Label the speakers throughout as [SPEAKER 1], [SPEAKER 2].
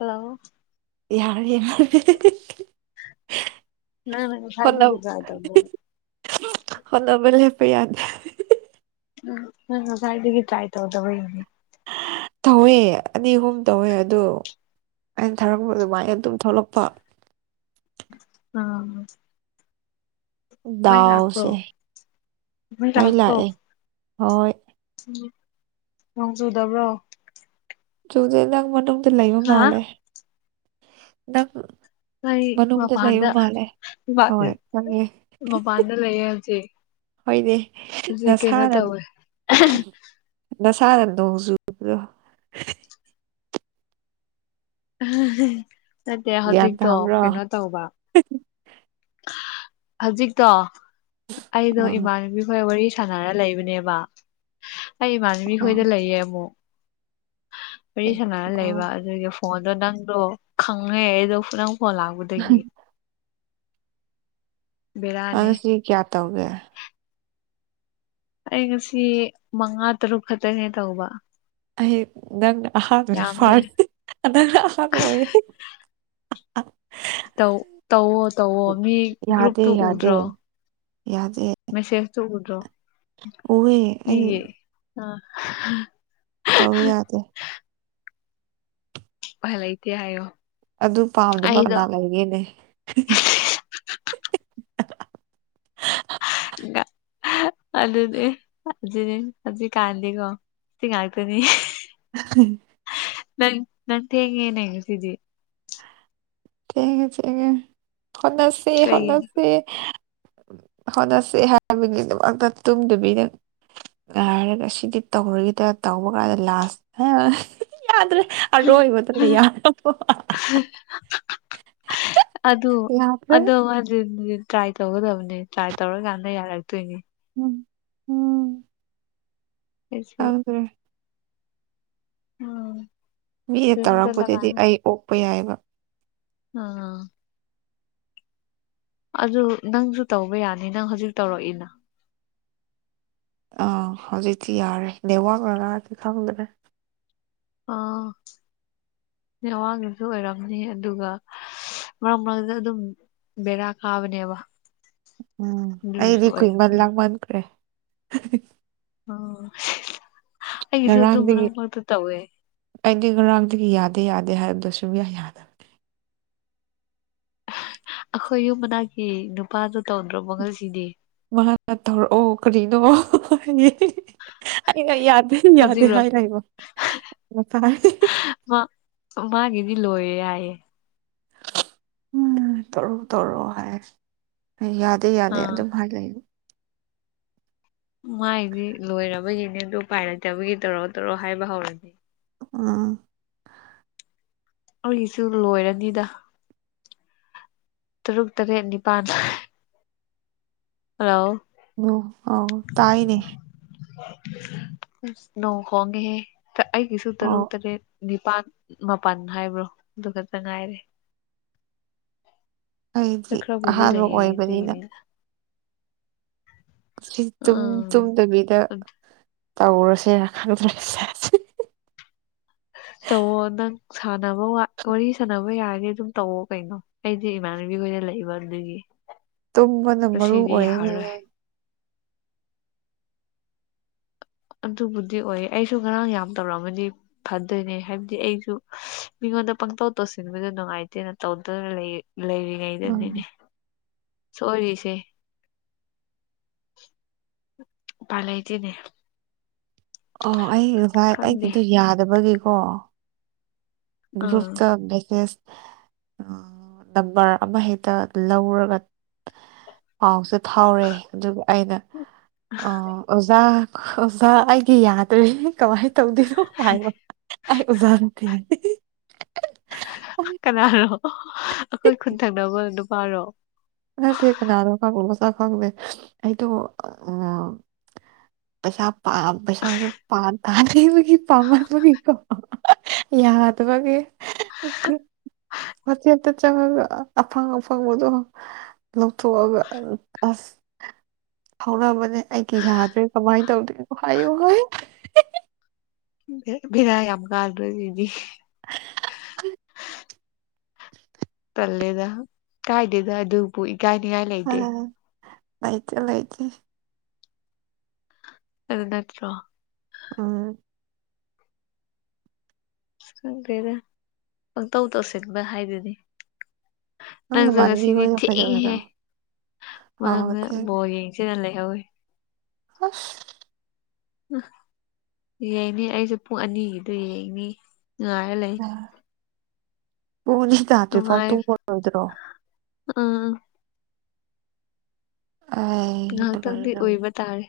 [SPEAKER 1] Hello
[SPEAKER 2] ꯌꯥꯔꯦ [unintelligible]
[SPEAKER 1] [unintelligible]
[SPEAKER 2] ꯍꯣꯠꯅ
[SPEAKER 1] ꯉꯁꯥꯏꯗꯒꯤ ꯗ꯭ꯔꯥꯏ [unintelligible]
[SPEAKER 2] ꯍꯣꯠꯅꯕ ꯂꯦꯞꯄ ꯌꯥꯗꯦ
[SPEAKER 1] ꯎꯝ ꯎꯝ ꯉꯁꯥꯏꯗꯒꯤ ꯇ꯭ꯔꯥꯏ ꯇꯧꯗꯕꯒꯤꯅꯦ꯫
[SPEAKER 2] ꯇꯧꯋꯦ ꯑꯅꯤ ꯑꯍꯨꯝ ꯇꯧꯋꯦ ꯑꯗꯨ ꯑꯩꯅ ꯊꯥꯔꯛꯄ ꯑꯗꯨꯃꯥꯏꯅ ꯑꯗꯨꯝ ꯊꯣꯛꯂꯛꯄ꯫
[SPEAKER 1] ꯑꯥ ꯃꯩ ꯂꯥꯛꯄ꯭ꯔꯣ
[SPEAKER 2] ꯗꯥꯎꯁꯦ
[SPEAKER 1] ꯃꯩ
[SPEAKER 2] ꯄꯩꯂꯥꯛ
[SPEAKER 1] ꯂꯥꯛꯄ꯭ꯔꯣ
[SPEAKER 2] ꯑꯦ ꯍꯣꯏ
[SPEAKER 1] ꯅꯣꯡ ꯆꯨꯗꯕ꯭ꯔꯣ?
[SPEAKER 2] ꯆꯨꯗꯦ ꯅꯪ ꯃꯅꯨꯡꯗ ꯂꯩꯕ
[SPEAKER 1] ꯍꯥ
[SPEAKER 2] ꯃꯥꯂꯦ ꯅꯪ
[SPEAKER 1] ꯑꯩ
[SPEAKER 2] ꯃꯅꯨꯡꯗ ꯂꯩꯕ
[SPEAKER 1] ꯃꯄꯥꯟꯗ
[SPEAKER 2] ꯃꯥꯜꯂꯦ ꯍꯣꯏ ꯈꯪꯉꯦ
[SPEAKER 1] [inaudible] ꯃꯄꯥꯟꯗ ꯂꯩꯌꯦ ꯍꯧꯖꯤꯛ
[SPEAKER 2] ꯍꯣꯏꯅꯦ
[SPEAKER 1] ꯍꯧꯖꯤꯛ ꯀꯩꯅꯣ
[SPEAKER 2] ꯅꯁꯥꯅ
[SPEAKER 1] ꯇꯧꯋꯦ
[SPEAKER 2] ꯅꯁꯥꯅ ꯅꯣꯡ ꯆꯨꯕꯗꯣ
[SPEAKER 1] ꯅꯠꯇꯦ ꯍꯧꯖꯤꯛꯇꯣ ꯀꯩꯅꯣ ꯇꯧꯕ
[SPEAKER 2] ꯎ
[SPEAKER 1] ꯍꯧꯖꯤꯛꯇꯣ ꯑꯩꯗꯣ ꯏꯃꯥꯟꯅꯕꯤ ꯈꯣꯏ ꯋꯥꯔꯤ ꯁꯥꯟꯅꯔ ꯂꯩꯕꯅꯦꯕ꯫ ꯑꯩ ꯏꯃꯥꯟꯅꯕꯤ
[SPEAKER 2] ꯑꯣ
[SPEAKER 1] ꯈꯣꯏꯗ ꯂꯩꯌꯦ ꯑꯃꯨꯛ ꯋꯥꯔꯤ
[SPEAKER 2] ꯑꯦ
[SPEAKER 1] ꯁꯥꯟꯅꯔ
[SPEAKER 2] ꯑꯣ
[SPEAKER 1] ꯂꯩꯕ ꯑꯗꯨꯒꯤ ꯐꯣꯟꯗꯣ ꯅꯪꯗꯣ ꯈꯪꯔꯦ ꯑꯩꯗꯣ ꯅꯪ ꯐꯣꯟ ꯂꯥꯛꯄꯗꯒꯤ
[SPEAKER 2] ꯑ
[SPEAKER 1] ꯕꯦꯔꯥꯅꯤ
[SPEAKER 2] ꯁꯤ ꯀꯌꯥ ꯇꯧꯒꯦ?
[SPEAKER 1] ꯑꯩ ꯉꯁꯤ ꯃꯉꯥ ꯇꯔꯨꯛ ꯈꯛꯇꯅꯦ ꯇꯧꯕ꯫
[SPEAKER 2] ꯑꯩ ꯅꯪꯅ ꯑꯍꯥꯟꯕꯅꯦ
[SPEAKER 1] ꯌꯥꯝꯗꯦ
[SPEAKER 2] ꯐꯥꯔꯁ ꯅꯪꯅ ꯑꯍꯥꯟꯕ ꯑꯣꯏꯌꯦ
[SPEAKER 1] ꯇꯧꯇꯧꯋꯣ ꯇꯧꯋꯣ ꯃꯤ
[SPEAKER 2] ꯌꯥꯗꯦ
[SPEAKER 1] ꯒ꯭ꯔꯨꯞꯇꯨ
[SPEAKER 2] ꯌꯥꯗꯦ
[SPEAKER 1] ꯎꯗ꯭ꯔꯣ
[SPEAKER 2] ꯌꯥꯗꯦ
[SPEAKER 1] ꯃꯦꯁꯦꯁꯇꯨ ꯎꯗ꯭ꯔꯣ
[SPEAKER 2] ꯎꯋꯦ ꯑꯩ
[SPEAKER 1] ꯃꯤꯒꯤ ꯑꯥ
[SPEAKER 2] ꯇꯧ ꯌꯥꯗꯦ
[SPEAKER 1] ꯐꯜ ꯂꯩꯇꯦ ꯍꯥꯏꯌꯣ
[SPEAKER 2] ꯑꯗꯨ ꯄꯥꯝꯗꯕ
[SPEAKER 1] ꯑꯩꯗꯣ
[SPEAKER 2] ꯀꯅꯥ ꯂꯩꯒꯦꯅꯦ INAUDIBLE
[SPEAKER 1] ꯑꯗꯨꯗꯤ ꯖꯤꯅꯤ ꯍꯧꯖꯤꯛꯀꯥꯟꯗꯤꯀꯣ ꯁꯤ ꯉꯥꯛꯇꯅꯤ
[SPEAKER 2] INAUDIBLE
[SPEAKER 1] ꯅꯪ ꯅꯪ ꯊꯦꯡꯉꯦꯅꯦ ꯉꯁꯤꯗꯤ
[SPEAKER 2] ꯊꯦꯡꯉꯦ ꯊꯦꯡꯉꯦ ꯍꯣꯠꯅꯁꯤ
[SPEAKER 1] ꯀꯩꯒꯤꯅꯣ
[SPEAKER 2] ꯍꯣꯠꯅꯁꯤ ꯍꯣꯠꯅꯁꯤ ꯍꯥꯏꯕꯒꯤꯗꯃꯛꯇ ꯇꯨꯝꯗꯕꯤꯗ ꯥꯉꯥꯏꯔꯒ ꯁꯤꯗꯤ ꯇꯧꯔꯒꯤꯗ꯭ꯔꯇꯧꯕ ꯀꯥꯟꯗ ꯂꯥꯁ ꯌꯥꯗ꯭ꯔꯦ ꯑꯔꯣꯏꯕꯗꯨꯅ ꯌꯥꯔꯕ
[SPEAKER 1] ꯑꯗꯣ
[SPEAKER 2] ꯌꯥꯗ꯭ꯔꯦ
[SPEAKER 1] ꯑꯗꯣꯋꯥꯖꯦ ꯇ꯭ꯔꯥꯏ ꯇꯧꯒꯗꯕꯅꯦ ꯇ꯭ꯔꯥꯏ ꯇꯧꯔꯀꯥꯟꯗ ꯌꯥꯔꯛꯇꯣꯏꯅꯦ
[SPEAKER 2] ꯎꯪ
[SPEAKER 1] ꯑꯩꯖꯨ ꯑꯣ
[SPEAKER 2] ꯈꯪꯗ꯭ꯔꯦ ꯃꯤꯅ ꯇꯧꯔꯛꯄꯗꯗꯤ ꯑꯩ ꯑꯣꯛꯄ ꯌꯥꯏꯑꯕ
[SPEAKER 1] ꯑꯥꯑꯥ ꯑꯗꯨ ꯅꯪꯖꯨ ꯇꯧꯕ ꯌꯥꯅꯤ ꯅꯪ ꯍꯧꯖꯤꯛ ꯇꯧꯔꯛꯏꯅ
[SPEAKER 2] ꯑꯥꯎ ꯍꯧꯖꯤꯛꯇꯤ ꯌꯥꯔꯦ ꯅꯦꯠꯋꯥꯛꯅꯔꯗꯤ ꯈꯪꯗ꯭ꯔꯦ
[SPEAKER 1] ꯑꯥꯑꯥ ꯅꯦꯠꯋꯥꯛꯅꯖꯨ ꯑꯣꯏꯔꯝꯅꯤ ꯑꯗꯨꯒ ꯃꯔꯛ ꯃꯔꯛꯗ ꯑꯗꯨꯝ ꯕꯦꯔꯥ ꯀꯥꯕꯅꯦꯕ
[SPEAKER 2] ꯎꯝ
[SPEAKER 1] ꯑꯗꯨꯒꯤꯁꯨ
[SPEAKER 2] ꯑꯩꯗꯤ ꯀꯨꯏꯃꯟ
[SPEAKER 1] ꯑꯣꯏꯔꯝꯅꯤ
[SPEAKER 2] ꯂꯥꯛꯃꯟꯈ꯭ꯔꯦ
[SPEAKER 1] ꯑꯣ ꯑꯩꯒꯤꯖꯨ ꯑꯗꯨꯝ
[SPEAKER 2] ꯉꯔꯥꯡꯗꯒꯤ
[SPEAKER 1] ꯃꯔꯛ ꯃꯔꯛꯇ ꯇꯧꯋꯦ
[SPEAKER 2] ꯑꯩꯗꯤ ꯉꯔꯥꯡꯗꯒꯤ ꯌꯥꯗꯦ ꯌꯥꯗꯦ ꯍꯥꯏꯕꯗꯣꯁꯨꯡꯌꯥ ꯌꯥꯗꯕ
[SPEAKER 1] ꯑꯩꯈꯣꯏ ꯌꯨꯝ ꯃꯅꯥꯛꯀꯤ ꯅꯨꯄꯥꯗꯣ ꯇꯧꯗ꯭ꯔꯕꯣ ꯉꯁꯤꯗꯤ
[SPEAKER 2] ꯃꯍꯥꯛꯅ ꯇꯧꯔꯛꯑꯣ ꯀꯔꯤꯅꯣ ꯍꯥꯏꯌꯦ ꯑꯩꯅ ꯌꯥꯗꯦ ꯌꯥꯗꯦ
[SPEAKER 1] ꯍꯧꯖꯤꯛꯔꯣ
[SPEAKER 2] ꯍꯥꯏꯔ ꯂꯩꯕ
[SPEAKER 1] ꯑꯣꯃꯥꯒꯤꯗꯤ ꯂꯣꯏꯔꯦ ꯍꯥꯏꯌꯦ
[SPEAKER 2] ꯎꯝ ꯇꯧꯔꯛꯑꯣ ꯇꯧꯔꯛꯑꯣ ꯍꯥꯏ ꯑꯩꯅ ꯌꯥꯗꯦ ꯌꯥꯗꯦ
[SPEAKER 1] ꯑꯥ
[SPEAKER 2] ꯑꯗꯨꯝ ꯍꯥꯏ ꯂꯩ
[SPEAKER 1] ꯃꯥꯏꯗꯤ ꯂꯣꯏꯔꯕꯒꯤꯅꯦ ꯑꯗꯨ ꯎꯄꯥꯏ ꯂꯩꯇꯕꯒꯤ ꯇꯧꯔꯣ ꯇꯧꯔꯣ ꯍꯥꯏꯕ ꯍꯧꯔꯤꯅꯤ
[SPEAKER 2] ꯎꯪ
[SPEAKER 1] ꯑꯩꯒꯤꯁꯨ ꯂꯣꯏꯔꯅꯤꯗ ꯇꯔꯨꯛ ꯇꯔꯦꯠ ꯅꯤꯄꯥꯟ ꯍꯥꯂꯣ
[SPEAKER 2] ꯎꯪ ꯑꯥꯎ ꯇꯥꯏꯌꯦꯅꯦ
[SPEAKER 1] ꯅꯣꯡ ꯈꯣꯡꯉꯦꯍꯦ ꯑꯩꯒꯤꯁꯨ
[SPEAKER 2] ꯑꯣ
[SPEAKER 1] ꯇꯔꯨꯛ ꯇꯔꯦꯠ ꯅꯤꯄꯥꯟ ꯃꯥꯄꯜ ꯍꯥꯏꯕ꯭ꯔꯣ ꯑꯗꯨ ꯈꯛꯇ ꯉꯥꯏꯔꯦ
[SPEAKER 2] ꯑꯩꯗꯤ
[SPEAKER 1] ꯈꯔꯕꯨꯗꯤ
[SPEAKER 2] ꯑꯍꯥꯟꯕ
[SPEAKER 1] ꯂꯩꯔꯤ
[SPEAKER 2] ꯑꯣꯏꯕꯅꯤꯅ
[SPEAKER 1] ꯑꯗꯨꯒꯤꯅꯤ
[SPEAKER 2] ꯁꯤ ꯇꯨꯝ
[SPEAKER 1] ꯎꯝ
[SPEAKER 2] ꯇꯨꯝꯗꯕꯤꯗ
[SPEAKER 1] ꯑꯗꯨ
[SPEAKER 2] ꯇꯧꯔꯁꯦꯅ ꯈꯪꯗ꯭ꯔꯦ
[SPEAKER 1] ꯇꯧꯋꯣ ꯅꯪ ꯁꯥꯟꯅꯕ ꯋꯥꯋꯥꯔꯤ ꯁꯥꯟꯅꯕ ꯌꯥꯔꯗꯤ ꯑꯗꯨꯝ ꯇꯧꯋꯣ ꯀꯩꯅꯣ ꯑꯩꯗꯤ ꯏꯃꯥꯟꯅꯕꯤꯈꯣꯏꯗ ꯂꯩꯕ ꯑꯗꯨꯒꯤ
[SPEAKER 2] ꯇꯨꯝꯕꯅ
[SPEAKER 1] ꯉꯁꯤꯗꯤ ꯌꯥꯔꯔꯣꯏ
[SPEAKER 2] ꯃꯔꯨꯑꯣꯏꯔꯦꯅꯦꯍꯦ
[SPEAKER 1] ꯑꯗꯨꯕꯨꯗꯤ ꯑꯣꯏꯌꯦ ꯑꯩꯁꯨ ꯉꯔꯥꯡ ꯌꯥꯝ ꯇꯧꯔꯛꯑꯝꯕꯅꯤ ꯐꯗꯣꯏꯅꯤ ꯍꯥꯏꯕꯗꯤ ꯑꯩꯁꯨ ꯃꯤꯉꯣꯟꯗ ꯄꯪꯇꯧ ꯇꯧꯁꯤꯟꯕꯗꯣ ꯅꯨꯡꯉꯥꯏꯇꯦꯅ ꯇꯧꯗꯅ ꯂꯩ
[SPEAKER 2] ꯎꯝ
[SPEAKER 1] ꯂꯩꯔꯤꯉꯩꯗꯅꯤꯅꯦ ꯁꯣꯏꯔꯤꯁꯦ ꯎꯄꯥꯏ ꯂꯩꯇꯦꯅꯦ
[SPEAKER 2] ꯑꯣ ꯑꯩ ꯉꯁꯥꯏ
[SPEAKER 1] ꯈꯪꯗꯦ
[SPEAKER 2] ꯑꯩꯒꯤꯗꯣ ꯌꯥꯗꯕꯒꯤꯀꯣ
[SPEAKER 1] ꯎꯝ
[SPEAKER 2] ꯒ꯭ꯔꯨꯞꯇ ꯃꯦꯁꯦꯁ ꯑꯥ ꯅꯝꯕꯔ ꯑꯃ ꯍꯦꯛꯇ ꯂꯧꯔꯒ ꯄꯥꯎꯁꯦ ꯐꯥꯎꯔꯦ ꯑꯗꯨꯒ ꯑꯩꯅ ꯑꯥ ꯑꯣꯖꯥ ꯑꯣꯖꯥ ꯑꯩꯒꯤ ꯌꯥꯗ꯭ꯔꯦ ꯀꯃꯥꯏꯅ ꯇꯧꯗꯣꯏꯅꯣ ꯍꯥꯏꯕ ꯑꯩ ꯑꯣꯖꯥ ꯅꯠꯇꯦ ꯍꯥꯢ [unintelligible] [unintelligible]
[SPEAKER 1] ꯀꯅꯥꯅꯣ ꯑꯩꯈꯣꯏ ꯈꯨꯟ ꯊꯪꯅꯕ ꯅꯨꯄꯥꯔꯣ
[SPEAKER 2] ꯅꯠꯇꯦ ꯀꯅꯥꯅꯣ ꯈꯪ [unintelligible] ꯃꯁꯛ ꯈꯪꯗꯦ ꯑꯩꯗꯣ ꯑꯥ ꯄꯩꯁꯥ ꯄꯥꯝ ꯄꯩꯁꯥꯁꯨ ꯄꯥꯝ ꯇꯥꯟꯅꯤꯡꯕꯒꯤ ꯒꯤ ꯄꯥꯝꯃꯟꯕꯒꯤꯀꯣ ꯌꯥꯗꯕꯒꯤ [unintelligible] ꯒ꯭ꯔꯨꯞ ꯋꯥꯆꯦꯞꯇ ꯆꯪꯉꯒ ꯑꯐꯪ ꯑꯐꯪꯕꯗꯣ ꯂꯧꯊꯣꯛꯑꯥꯒ ꯑꯁ ꯐꯥꯎꯅꯕꯅꯦ ꯑꯩꯒꯤ ꯌꯥꯗ꯭ꯔꯦ ꯀꯝꯃꯥꯏꯟ ꯇꯧꯗꯣꯢꯅꯣ ꯍꯥꯏꯌꯣ ꯍꯥꯢ
[SPEAKER 1] ꯕꯦ ꯕꯦꯔꯥ ꯌꯥꯝ ꯀꯥꯗ꯭ꯔꯣ ꯑꯩꯒꯤꯗꯤ ꯇꯜꯂꯦꯗ ꯀꯥꯏꯗꯦꯗ ꯑꯗꯨꯕꯨ ꯏꯀꯥꯏꯅꯤꯉꯥꯏ ꯂꯩꯇꯦ
[SPEAKER 2] ꯂꯩꯥꯇꯦ ꯂꯩꯇꯦ
[SPEAKER 1] ꯑꯗꯨ ꯅꯠꯇ꯭ꯔꯣ
[SPEAKER 2] ꯑꯥ
[SPEAKER 1] ꯈꯪꯗ꯭ꯔꯦꯗ ꯄꯪꯇꯧ ꯇꯧꯁꯤꯟꯕ ꯍꯥꯏꯗꯨꯅꯤ
[SPEAKER 2] ꯅꯪ
[SPEAKER 1] ꯅꯪꯖꯨ
[SPEAKER 2] ꯅꯃꯥꯟꯅꯕꯤ
[SPEAKER 1] ꯉꯁꯤꯗꯤ
[SPEAKER 2] ꯍꯣꯏꯗꯣ ꯀꯩꯗꯧꯔꯤꯅꯣ
[SPEAKER 1] ꯊꯦꯡꯉꯦꯍꯦ
[SPEAKER 2] ꯑꯥ
[SPEAKER 1] ꯃꯅꯨꯡꯗ
[SPEAKER 2] ꯊꯦꯡꯉꯦ
[SPEAKER 1] ꯕꯣꯜ ꯌꯦꯡ ꯁꯤꯅ ꯂꯩꯍꯧꯋꯦ
[SPEAKER 2] ꯑꯁ
[SPEAKER 1] [unintelligible] ꯌꯦꯡꯅꯤ ꯑꯩꯁꯨ ꯄꯨꯡ ꯑꯅꯤꯒꯤꯗꯣ ꯌꯦꯡꯅꯤ ꯉꯥꯏꯔ ꯂꯩ
[SPEAKER 2] ꯄꯨꯡ ꯑꯅꯤ ꯇꯥꯗ꯭ꯔꯤꯐꯥꯎ
[SPEAKER 1] ꯅꯨꯡꯉꯥꯏ
[SPEAKER 2] ꯇꯨꯡꯉꯔꯣꯏꯗꯔꯣ
[SPEAKER 1] ꯑꯥ
[SPEAKER 2] ꯑꯥꯢ
[SPEAKER 1] ꯉꯍꯥꯛꯇꯪꯗꯤ ꯎꯏꯕ ꯇꯥꯔꯦ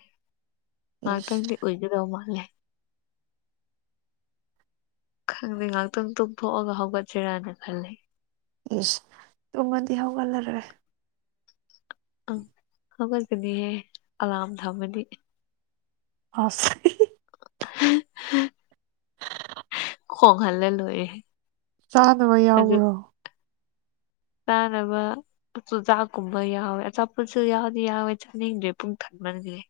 [SPEAKER 2] ꯏꯁ
[SPEAKER 1] ꯉꯍꯥꯛꯇꯪꯗꯤ ꯎꯏꯒꯗꯧ ꯃꯥꯜꯂꯦ ꯈꯪꯗꯦ ꯉꯥꯛꯇꯨꯝ ꯇꯨꯝꯊꯣꯛꯑꯥꯒ ꯍꯧꯒꯠꯁꯤꯔꯥꯅ ꯈꯜꯂꯦ
[SPEAKER 2] ꯏꯁ ꯇꯨꯝꯃꯗꯤ ꯍꯧꯒꯠꯂꯔꯣꯏ
[SPEAKER 1] ꯑꯪ ꯍꯧꯒꯠꯀꯅꯤꯍꯦ ꯑꯂꯥꯝ ꯊꯝꯃꯗꯤ
[SPEAKER 2] ꯑꯁ
[SPEAKER 1] [unintelligible]
[SPEAKER 2] [inaudible]
[SPEAKER 1] ꯈꯣꯡꯍꯜꯂ ꯂꯣꯢꯔꯦ
[SPEAKER 2] ꯆꯥꯅꯕ ꯌꯥꯎꯕ꯭ꯔꯣ
[SPEAKER 1] ꯆꯥꯅꯕ ꯆꯨꯖꯥꯛꯀꯨꯝꯕ ꯌꯥꯎꯋꯦ ꯑꯆꯥꯄꯣꯠꯁꯨ ꯌꯥꯎꯗꯤ ꯌꯥꯎꯋꯦ ꯆꯥꯅꯤꯡꯗ꯭ꯔꯦ ꯄꯨꯡ ꯊꯟꯃꯟꯒ꯭ꯔꯦ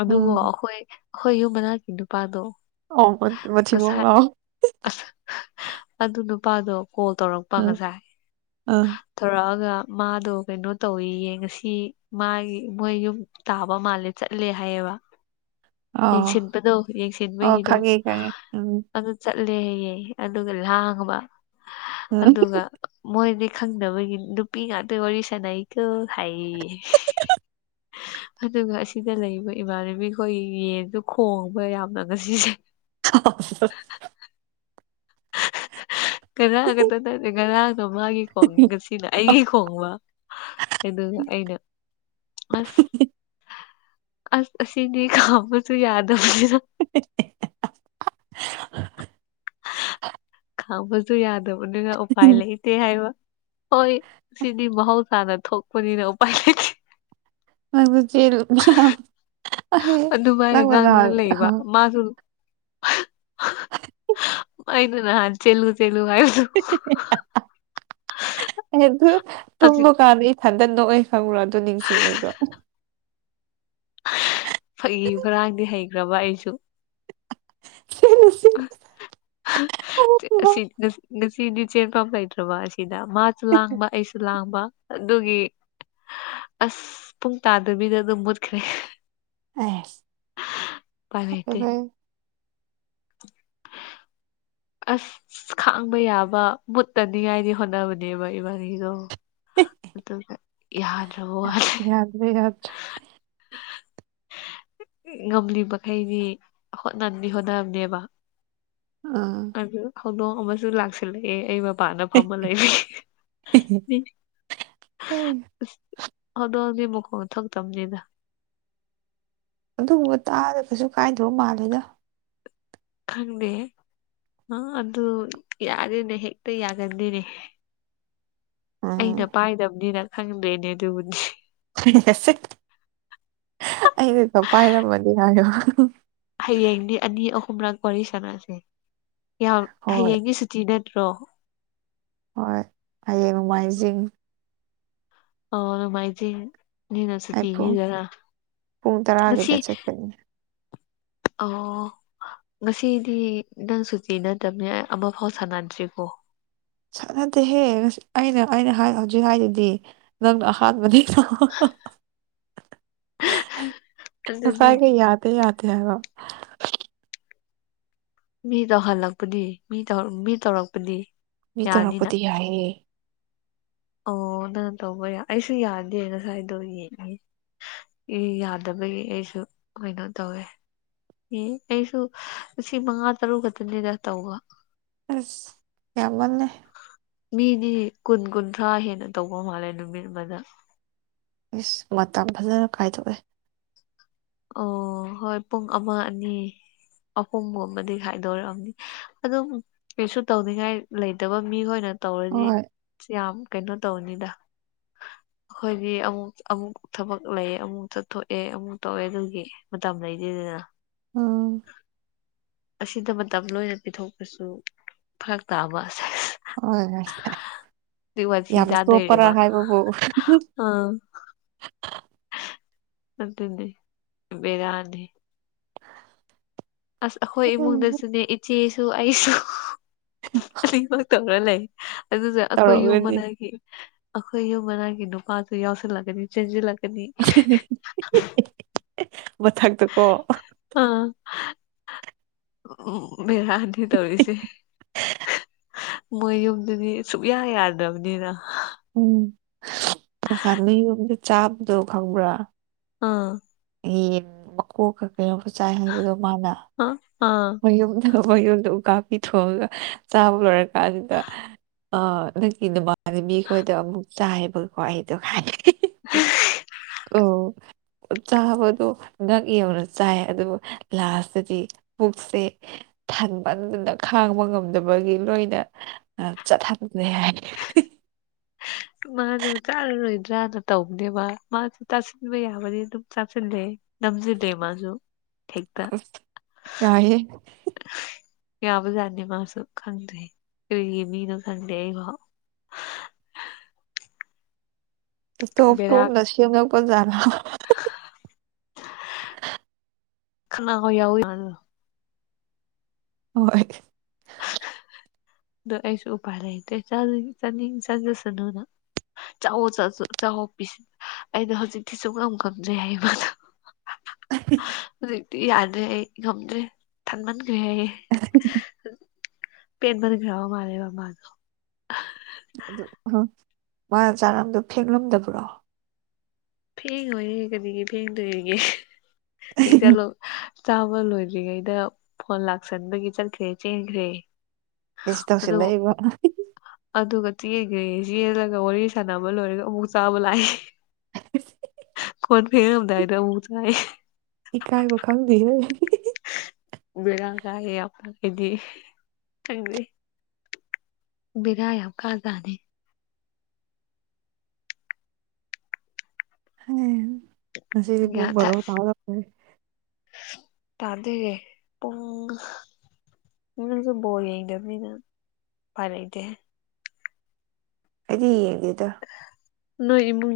[SPEAKER 1] ꯑꯗꯨꯕꯨ
[SPEAKER 2] ꯎꯝ
[SPEAKER 1] ꯑꯈꯣꯏ ꯑꯈꯣꯏ ꯌꯨꯝ ꯃꯅꯥꯛꯀꯤ ꯅꯨꯄꯥꯗꯣ
[SPEAKER 2] [unintelligible] ꯃꯊꯤꯕꯣꯡ
[SPEAKER 1] ꯉꯁꯥꯏ
[SPEAKER 2] ꯂꯥꯎ
[SPEAKER 1] ꯑꯁ ꯑꯗꯨ ꯅꯨꯄꯥꯗꯣ ꯀꯣꯜ ꯇꯧꯔꯛ
[SPEAKER 2] ꯎꯝ ꯑꯥ꯫
[SPEAKER 1] ꯊꯧꯔꯛꯑꯒ ꯃꯥꯗꯣ ꯀꯩꯅꯣ ꯇꯧꯋꯦꯌꯦ ꯉꯁꯤ ꯃꯥꯒꯤ ꯃꯣꯏ ꯌꯨꯝ ꯇꯥꯕ ꯃꯥꯂꯦ ꯆꯠ ꯂꯦ ꯍꯥꯢꯌꯦꯕ꯫
[SPEAKER 2] ꯑꯣ
[SPEAKER 1] ꯌꯦꯡꯁꯤꯟꯕꯗꯣ
[SPEAKER 2] ꯑꯣ
[SPEAKER 1] ꯌꯦꯡꯁꯤꯟꯕꯒꯤꯗꯣ
[SPEAKER 2] ꯈꯪꯉꯦ ꯈꯪꯉꯦ ꯎꯝ
[SPEAKER 1] ꯑꯗꯨ ꯆꯠꯂꯦ ꯍꯩꯌꯦ ꯑꯗꯨꯒ ꯂꯥꯡꯉꯕ
[SPEAKER 2] ꯎꯝ
[SPEAKER 1] ꯑꯗꯨꯒ ꯃꯣꯏꯗꯤ ꯈꯪꯗꯕꯒꯤ ꯅꯨꯄꯤ ꯉꯥꯛꯇ ꯋꯥꯔꯤ ꯁꯥꯟꯅꯩꯀꯣ ꯍꯥꯏꯌꯦꯌꯦ꯫ ꯑꯗꯨꯒ ꯑꯁꯤꯗ ꯂꯩꯕ ꯏꯃꯥꯟꯅꯕꯤꯈꯣꯏ ꯌꯦꯟꯗꯨ ꯈꯣꯡꯕ ꯌꯥꯝꯅ ꯉꯁꯤꯁꯦ꯫
[SPEAKER 2] [unintelligible]
[SPEAKER 1] [unintelligible] ꯗꯣ ꯃꯥꯒꯤ ꯈꯣꯡꯉꯦ ꯉꯁꯤꯅ ꯑꯩꯒꯤ ꯈꯣꯡꯕ ꯑꯗꯨꯒ ꯑꯩꯅ ꯑꯁ
[SPEAKER 2] [inaudible]
[SPEAKER 1] ꯑꯁ ꯑꯁꯤꯗꯤ ꯈꯥꯝꯕꯁꯨ ꯌꯥꯗꯝꯅꯤꯅ
[SPEAKER 2] [inaudible]
[SPEAKER 1] ꯍꯥꯡꯕꯁꯨ ꯌꯥꯗꯕꯅꯤꯅ ꯎꯄꯥꯏ ꯂꯩꯇꯦ ꯍꯥꯏꯕ ꯍꯣꯏ ꯁꯤꯗꯤ ꯃꯍꯧꯁꯥꯅ ꯊꯣꯛꯄꯅꯤꯅ ꯎꯄꯥꯏ ꯂꯩ
[SPEAKER 2] ꯅꯪꯖꯨ ꯆꯦ
[SPEAKER 1] ꯑꯗꯨꯃꯥꯏꯅ ꯉꯥꯡꯅ ꯂꯩꯕ
[SPEAKER 2] [unintelligible]
[SPEAKER 1] ꯃꯥꯁꯨ ꯃꯥꯢꯖꯨ ꯅꯍꯥꯟ ꯆꯦꯜꯂꯨ ꯆꯦꯜꯂꯨ ꯍꯥꯏ
[SPEAKER 2] [unintelligible] ꯑꯦ ꯑꯗꯨ
[SPEAKER 1] ꯍꯧꯖꯤꯛ
[SPEAKER 2] ꯇꯨꯝꯕ ꯀꯥꯟꯗ ꯏꯊꯟꯗ ꯅꯣꯛꯑꯦ ꯈꯪꯕ꯭ꯔ ꯑꯗꯨ ꯅꯤꯡꯁꯤꯡꯔꯒ
[SPEAKER 1] ꯐꯥꯒꯤ ꯐꯔꯥꯡꯗꯤ ꯍꯩꯈ꯭ꯔꯕ ꯑꯩꯁꯨ
[SPEAKER 2] [unintelligible]
[SPEAKER 1] ꯑꯁꯤ ꯉꯁꯤꯗꯤ ꯆꯦꯟꯐꯝ ꯂꯩꯇ꯭ꯔꯕ ꯑꯁꯤꯗ ꯃꯥ ꯂꯥꯡꯕ ꯑꯩꯁꯨ ꯂꯥꯡꯕ ꯑꯗꯨꯒꯤ ꯑꯁ ꯄꯨꯡ ꯇꯥꯗꯕꯤꯗ ꯑꯗꯨꯝ ꯃꯨꯠꯈ꯭ꯔꯦ
[SPEAKER 2] ꯑꯦ
[SPEAKER 1] ꯄꯥꯢ ꯂꯩꯇꯦ ꯑꯁ ꯈꯥꯡꯕ ꯌꯥꯕ ꯃꯨꯠꯇꯅꯤꯉꯥꯏꯗꯤ ꯍꯣꯠꯅꯕꯅꯦꯕ ꯏꯕꯥꯅꯤꯗꯣ ꯑꯗꯨꯒ ꯌꯥꯗ꯭ꯔꯕ ꯋꯥꯅꯦ
[SPEAKER 2] ꯌꯥꯗ꯭ꯔꯦ ꯌꯥꯗ꯭ꯔꯦ
[SPEAKER 1] ꯉꯝꯂꯤ ꯃꯈꯩꯗꯤ ꯍꯣꯠꯅꯗꯤ ꯍꯣꯠꯅꯕꯅꯦꯕ
[SPEAKER 2] ꯑꯥ
[SPEAKER 1] ꯑꯗꯨ ꯍꯧꯗꯣꯡ ꯑꯃꯁꯨ ꯂꯥꯛꯁꯤꯜꯂꯛꯑꯦ ꯑꯩꯕ ꯄꯥꯟꯗ ꯐꯝꯃ ꯂꯩꯕꯒꯤ ꯢ
[SPEAKER 2] ꯑꯦ
[SPEAKER 1] ꯑꯁ ꯍꯧꯗꯣꯡꯗꯤ ꯃꯈꯣꯟ ꯊꯣꯛꯇꯝꯅꯤꯗ
[SPEAKER 2] ꯑꯗꯨꯒꯨꯝꯕ ꯇꯥꯗ ꯀꯩꯁꯨ ꯀꯥꯏꯗꯕ ꯃꯥꯜꯂꯦꯗ
[SPEAKER 1] ꯈꯪꯗꯦꯍꯦ ꯑꯥ ꯑꯗꯨ ꯌꯥꯗꯦꯅꯦ ꯍꯦꯛꯇ ꯌꯥꯒꯟꯗꯦꯅꯦ ꯑꯩꯅ
[SPEAKER 2] ꯎꯝ
[SPEAKER 1] ꯄꯥꯏꯗꯝꯅꯤꯅ ꯈꯪꯗ꯭ꯔꯦꯅꯦ ꯑꯗꯨꯕꯨꯗꯤ
[SPEAKER 2] [unintelligible] ꯑꯩꯩꯅꯒ ꯄꯥꯏꯔꯝꯃꯗꯤ ꯍꯥꯏꯌꯣ
[SPEAKER 1] ꯍꯌꯦꯡꯗꯤ ꯑꯅꯤ ꯑꯍꯨꯝꯔꯛ ꯋꯥꯔꯤ ꯁꯥꯟꯅꯁꯦ ꯌꯥꯝ
[SPEAKER 2] ꯍꯣꯏ
[SPEAKER 1] ꯍꯌꯦꯡꯗꯤ ꯁꯨꯇꯤ ꯅꯠꯇ꯭ꯔꯣ
[SPEAKER 2] ꯍꯣꯏ ꯍꯌꯦꯡ ꯅꯣꯡꯃꯥꯏꯖꯤꯡ
[SPEAKER 1] ꯑꯣ ꯅꯨꯡꯃꯥꯏꯖꯤꯡꯅꯤꯅ
[SPEAKER 2] ꯑꯩ ꯄꯨꯡ
[SPEAKER 1] ꯁꯨꯇꯤꯅꯤꯗꯅ
[SPEAKER 2] ꯄꯨꯡ
[SPEAKER 1] ꯉꯁꯤ
[SPEAKER 2] ꯇꯔꯥꯒꯤꯗ ꯆꯠꯀꯅꯤ
[SPEAKER 1] ꯑꯧ ꯉꯁꯤꯗꯤ ꯅꯪ ꯁꯨꯇꯤ ꯅꯠꯇꯕꯅꯤ ꯑꯃꯐꯥꯎ ꯁꯥꯟꯅꯗ꯭ꯔꯤꯀꯣ
[SPEAKER 2] ꯁꯥꯟꯅꯗꯦꯍꯦ ꯉꯁꯤ ꯑꯩꯅ ꯑꯩꯅ ꯍꯥꯏ ꯍꯧꯖꯤꯛ ꯍꯥꯏꯗꯨꯗꯤ ꯅꯪꯅ ꯑꯍꯥꯟꯕꯅꯤꯅ
[SPEAKER 1] ꯑꯗꯨꯗꯤ
[SPEAKER 2] ꯉꯁꯥꯏꯒ ꯌꯥꯠ ꯇ ꯌꯥꯗꯦ ꯍꯥꯏꯕ
[SPEAKER 1] ꯃꯤ ꯇꯧꯍꯜꯂꯛꯄꯗꯤ ꯃꯤ ꯇꯧꯔ ꯃꯤ ꯇꯧꯔꯛꯄꯗꯤ
[SPEAKER 2] ꯃꯤ
[SPEAKER 1] ꯌꯥꯅꯤꯅ
[SPEAKER 2] ꯇꯧꯔꯛꯄꯗꯤ ꯌꯥꯏꯌꯦ
[SPEAKER 1] ꯑꯣ ꯅꯪꯅ ꯇꯧꯕ ꯌꯥ ꯑꯩꯁꯨ ꯌꯥꯗꯦ ꯉꯁꯥꯏꯗꯣ ꯌꯦꯡꯉꯦ ꯌꯥꯗꯕꯒꯤ ꯑꯩꯁꯨ ꯀꯩꯅꯣ ꯇꯧꯋꯦ ꯃꯤ ꯑꯩꯁꯨ ꯂꯤꯁꯤꯡ ꯃꯉꯥ ꯇꯔꯨꯛ ꯈꯛꯇꯅꯤꯗ ꯇꯧꯕ
[SPEAKER 2] ꯑꯁ ꯌꯥꯝꯃꯜꯂꯦ
[SPEAKER 1] ꯃꯤꯗꯤ ꯀꯨꯟ ꯀꯨꯟꯊ꯭ꯔꯥ ꯍꯦꯟꯅ ꯇꯧꯕ ꯃꯥꯜꯂꯦ ꯅꯨꯃꯤꯠ ꯑꯃꯗ
[SPEAKER 2] ꯏꯁ ꯃꯇꯝ ꯐꯖꯅ ꯀꯥꯏꯊꯣꯛꯑꯦ
[SPEAKER 1] ꯑꯣ ꯍꯣꯏ ꯄꯨꯡ ꯑꯃ ꯑꯅꯤ ꯑꯍꯨꯝꯒꯨꯝꯕꯗꯤ ꯈꯥꯏꯗꯣꯔꯛꯑꯝꯅꯤ ꯑꯗꯨꯕꯨ ꯀꯩꯁꯨ ꯇꯧꯅꯤꯡꯉꯥꯏ ꯂꯩꯇꯕ ꯃꯤꯈꯣꯏꯅ ꯇꯧꯔꯗꯤ
[SPEAKER 2] ꯍꯣꯏ
[SPEAKER 1] ꯌꯥꯝ ꯀꯩꯅꯣ ꯇꯧꯅꯤꯗ ꯑꯩꯈꯣꯏꯗꯤ ꯑꯃꯨꯛ ꯑꯃꯨꯛ ꯊꯕꯛ ꯂꯩꯌꯦ ꯑꯃꯨꯛ ꯆꯠꯊꯣꯛꯑꯦ ꯑꯃꯨꯛ ꯇꯧꯋꯦ ꯑꯗꯨꯒꯤ ꯃꯇꯝ ꯂꯩꯗꯦꯗꯅ
[SPEAKER 2] ꯎꯝ
[SPEAKER 1] ꯑꯁꯤꯗ ꯃꯇꯝ ꯂꯣꯏꯅ ꯄꯤꯊꯣꯛꯄꯁꯨ ꯐꯔꯛ ꯇꯥꯕ ꯑꯁ ꯑꯁ
[SPEAKER 2] ꯍꯣꯏ
[SPEAKER 1] ꯑꯗꯨꯏ ꯋꯥꯊꯤ
[SPEAKER 2] ꯌꯥꯝ ꯆꯣꯞꯄꯔꯥ
[SPEAKER 1] ꯆꯥꯗꯣꯏꯔꯦꯕ
[SPEAKER 2] ꯍꯥꯏꯕꯕꯨ
[SPEAKER 1] ꯑꯥ ꯑꯗꯨꯅꯦ ꯕꯦꯔꯥꯅꯤꯍꯦ ꯑꯁ ꯑꯩꯈꯣꯏ ꯏꯃꯨꯡꯗꯁꯨꯅꯦ ꯏꯆꯦꯁꯨ ꯑꯩꯁꯨ ꯑꯅꯤꯃꯛ ꯇꯧꯔ ꯂꯩ ꯑꯗꯨꯁꯨ ꯑꯩꯈꯣꯏ ꯌꯨꯝ
[SPEAKER 2] ꯇꯧꯔꯒꯗꯤ
[SPEAKER 1] ꯃꯅꯥꯛꯀꯤ ꯑꯈꯣꯏ ꯌꯨꯝ ꯃꯅꯥꯛꯒꯤ ꯅꯨꯄꯥꯗꯨ ꯌꯥꯎꯁꯜꯂꯛꯀꯅꯤ ꯆꯦꯟꯖꯤꯜꯂꯛ
[SPEAKER 2] ꯃꯊꯛꯇꯀꯣ
[SPEAKER 1] ꯑꯥ ꯎꯝ ꯕꯦꯔꯥꯅꯤ ꯇꯧꯔꯤꯁꯦ ꯃꯣꯏ ꯌꯨꯝꯗꯨꯗꯤ ꯁꯨꯛꯌꯥ ꯌꯥꯗ꯭ꯔꯕꯅꯤꯅ
[SPEAKER 2] ꯎꯝ ꯅꯍꯥꯟꯗ ꯌꯨꯝꯗ ꯆꯥꯕꯗꯣ ꯈꯪꯕ꯭ꯔꯥ
[SPEAKER 1] ꯑꯥ
[SPEAKER 2] ꯌꯦꯟ ꯃꯀꯣꯛꯀ ꯀꯩꯅꯣꯒ ꯆꯥꯏ ꯍꯥꯏꯕꯗꯣ ꯃꯥꯅ
[SPEAKER 1] ꯑ ꯑꯥ
[SPEAKER 2] ꯃꯌꯨꯝꯗ ꯃꯌꯨꯝꯗ ꯎꯀꯥꯕꯤ ꯊꯣꯡꯉꯒ ꯆꯥꯕ ꯂꯣꯏꯔ ꯀꯥꯟꯗꯨꯗ ꯑ ꯅꯪꯒꯤ ꯅꯃꯥꯟꯅꯕꯤꯈꯣꯏꯗꯣ ꯑꯃꯨꯛ ꯆꯥꯏꯌꯦꯕꯀꯣ ꯑꯩꯗꯣ ꯍꯥꯏꯅ ꯑꯣ ꯆꯥꯕꯗꯣ ꯉꯛ ꯌꯧꯅ ꯆꯥꯏ ꯑꯗꯨꯕꯨ ꯂꯥꯁꯇꯗꯤ ꯄꯨꯛꯁꯦ ꯊꯟꯃꯟꯗꯅ ꯈꯥꯡꯕ ꯉꯝꯗꯕꯒꯤ ꯂꯣꯏꯅ ꯑ ꯆꯠꯍꯟꯒ꯭ꯔꯦ ꯍꯥꯏ
[SPEAKER 1] ꯃꯥꯖꯨ ꯆꯥꯔꯔꯣꯏꯗ꯭ꯔꯥꯅ ꯇꯧꯕꯅꯦꯕ ꯃꯥꯖꯨ ꯆꯥꯁꯟꯕ ꯌꯥꯕꯗꯤ ꯑꯗꯨꯝ ꯆꯥꯁꯜꯂꯦ ꯅꯝꯖꯗꯦ ꯃꯥꯖꯨ
[SPEAKER 2] ꯌꯥꯏꯍꯦ
[SPEAKER 1] ꯌꯥꯕ ꯖꯥꯠꯅꯤ ꯃꯥꯁꯨ ꯈꯪꯗꯦ ꯀꯔꯤꯒꯤ ꯃꯤꯅꯣ ꯈꯪꯗꯦ ꯑꯩꯐꯥꯎ
[SPEAKER 2] ꯏꯇꯣꯞ
[SPEAKER 1] ꯕꯦꯔꯥ
[SPEAKER 2] ꯇꯣꯞꯅ ꯁꯦꯝꯂꯛꯄꯖꯥꯠꯂꯣ
[SPEAKER 1] [unintelligible]
[SPEAKER 2] [unintelligible]
[SPEAKER 1] ꯈꯅꯥꯎ ꯌꯧꯋꯤ ꯑꯗꯨꯗꯣ
[SPEAKER 2] [unintelligible] [unintelligible]
[SPEAKER 1] ꯑꯗꯣ ꯑꯩꯁꯨ ꯎꯄꯥꯏ ꯂꯩꯇꯦ ꯆꯥꯅꯤꯡ ꯆꯥꯅꯤꯡ ꯆꯥꯖꯁꯅꯨꯅ ꯆꯥꯎꯋꯣ ꯆ ꯆ ꯆꯥꯎꯋꯣ ꯄꯤꯁ ꯑꯩꯗꯣ ꯍꯧꯖꯤꯛꯇꯤ ꯁꯨꯛꯉꯝ ꯉꯝꯗ꯭ꯔꯦ ꯍꯩꯕꯗꯨ
[SPEAKER 2] [unintelligible]
[SPEAKER 1] ꯍꯨꯖꯤꯛꯇꯤ ꯌꯥꯗ꯭ꯔꯦ ꯑꯩ ꯉꯝꯗ꯭ꯔꯦ ꯊꯟꯃꯟꯈ꯭ꯔꯦ ꯑꯩ ꯄꯦꯟꯃꯟꯈ꯭ꯔꯕ ꯃꯥꯜꯂꯦꯕ ꯃꯥꯗꯣ
[SPEAKER 2] ꯑꯗꯨ ꯍꯥ ꯃꯥꯅ ꯆꯥꯔꯝꯗꯣ ꯐꯦꯡꯂꯝꯗꯕ꯭ꯔꯣ
[SPEAKER 1] ꯐꯦꯡꯉꯣꯏꯌꯦ ꯀꯔꯤꯒꯤ ꯐꯦꯡꯗꯣꯏꯔꯤꯒꯦ ꯍꯦꯛꯆꯜꯂꯣ ꯆꯥꯕ ꯂꯣꯏꯗ꯭ꯔꯤꯉꯩꯗ ꯐꯣꯟ ꯂꯥꯛꯁꯟꯕꯒꯤ ꯆꯠꯈ꯭ꯔꯦ ꯆꯦꯟꯈ꯭ꯔꯦ
[SPEAKER 2] ꯢꯁ
[SPEAKER 1] ꯑꯗꯨ
[SPEAKER 2] ꯇꯧꯁꯜꯂꯛꯢꯕ
[SPEAKER 1] ꯑꯗꯨꯒ ꯆꯦꯟꯒꯩ ꯆꯦꯜꯂꯒ ꯋꯥꯔꯤ ꯁꯥꯟꯅꯕ ꯂꯣꯏꯔꯒ ꯑꯃꯨꯛ ꯆꯥꯕ ꯂꯥꯛꯑꯦ
[SPEAKER 2] [unintelligible]
[SPEAKER 1] ꯐꯦꯡꯉꯝꯗꯥꯥꯏꯗ ꯑꯃꯨꯛ ꯆꯥꯢ
[SPEAKER 2] ꯏꯀꯥꯏꯕ ꯈꯪꯗꯦꯍꯦ
[SPEAKER 1] ꯕꯦꯔꯥ ꯀꯥꯏꯍꯦ ꯌꯥꯝ ꯑꯩꯗꯤ ꯈꯪꯗ꯭ꯔꯤ ꯕꯤꯔꯥ ꯌꯥꯝ ꯀꯥ ꯖꯥꯠꯅꯦ
[SPEAKER 2] ꯍꯦ ꯉꯁꯤꯗꯤ ꯄꯨꯡ ꯕꯥꯔꯣ ꯇꯥꯔꯛꯄꯅꯤ
[SPEAKER 1] ꯄꯥꯗ꯭ꯔꯤꯌꯦ ꯄꯨꯡ ꯅꯔꯁꯡꯁꯨ ꯕꯣꯜ ꯌꯦꯡꯗꯕꯤꯗ ꯄꯥꯢ ꯂꯩꯇꯦ
[SPEAKER 2] ꯑꯩꯗꯤ ꯌꯦꯡꯗꯦꯗ
[SPEAKER 1] ꯅꯣꯏ ꯏꯃꯨꯡ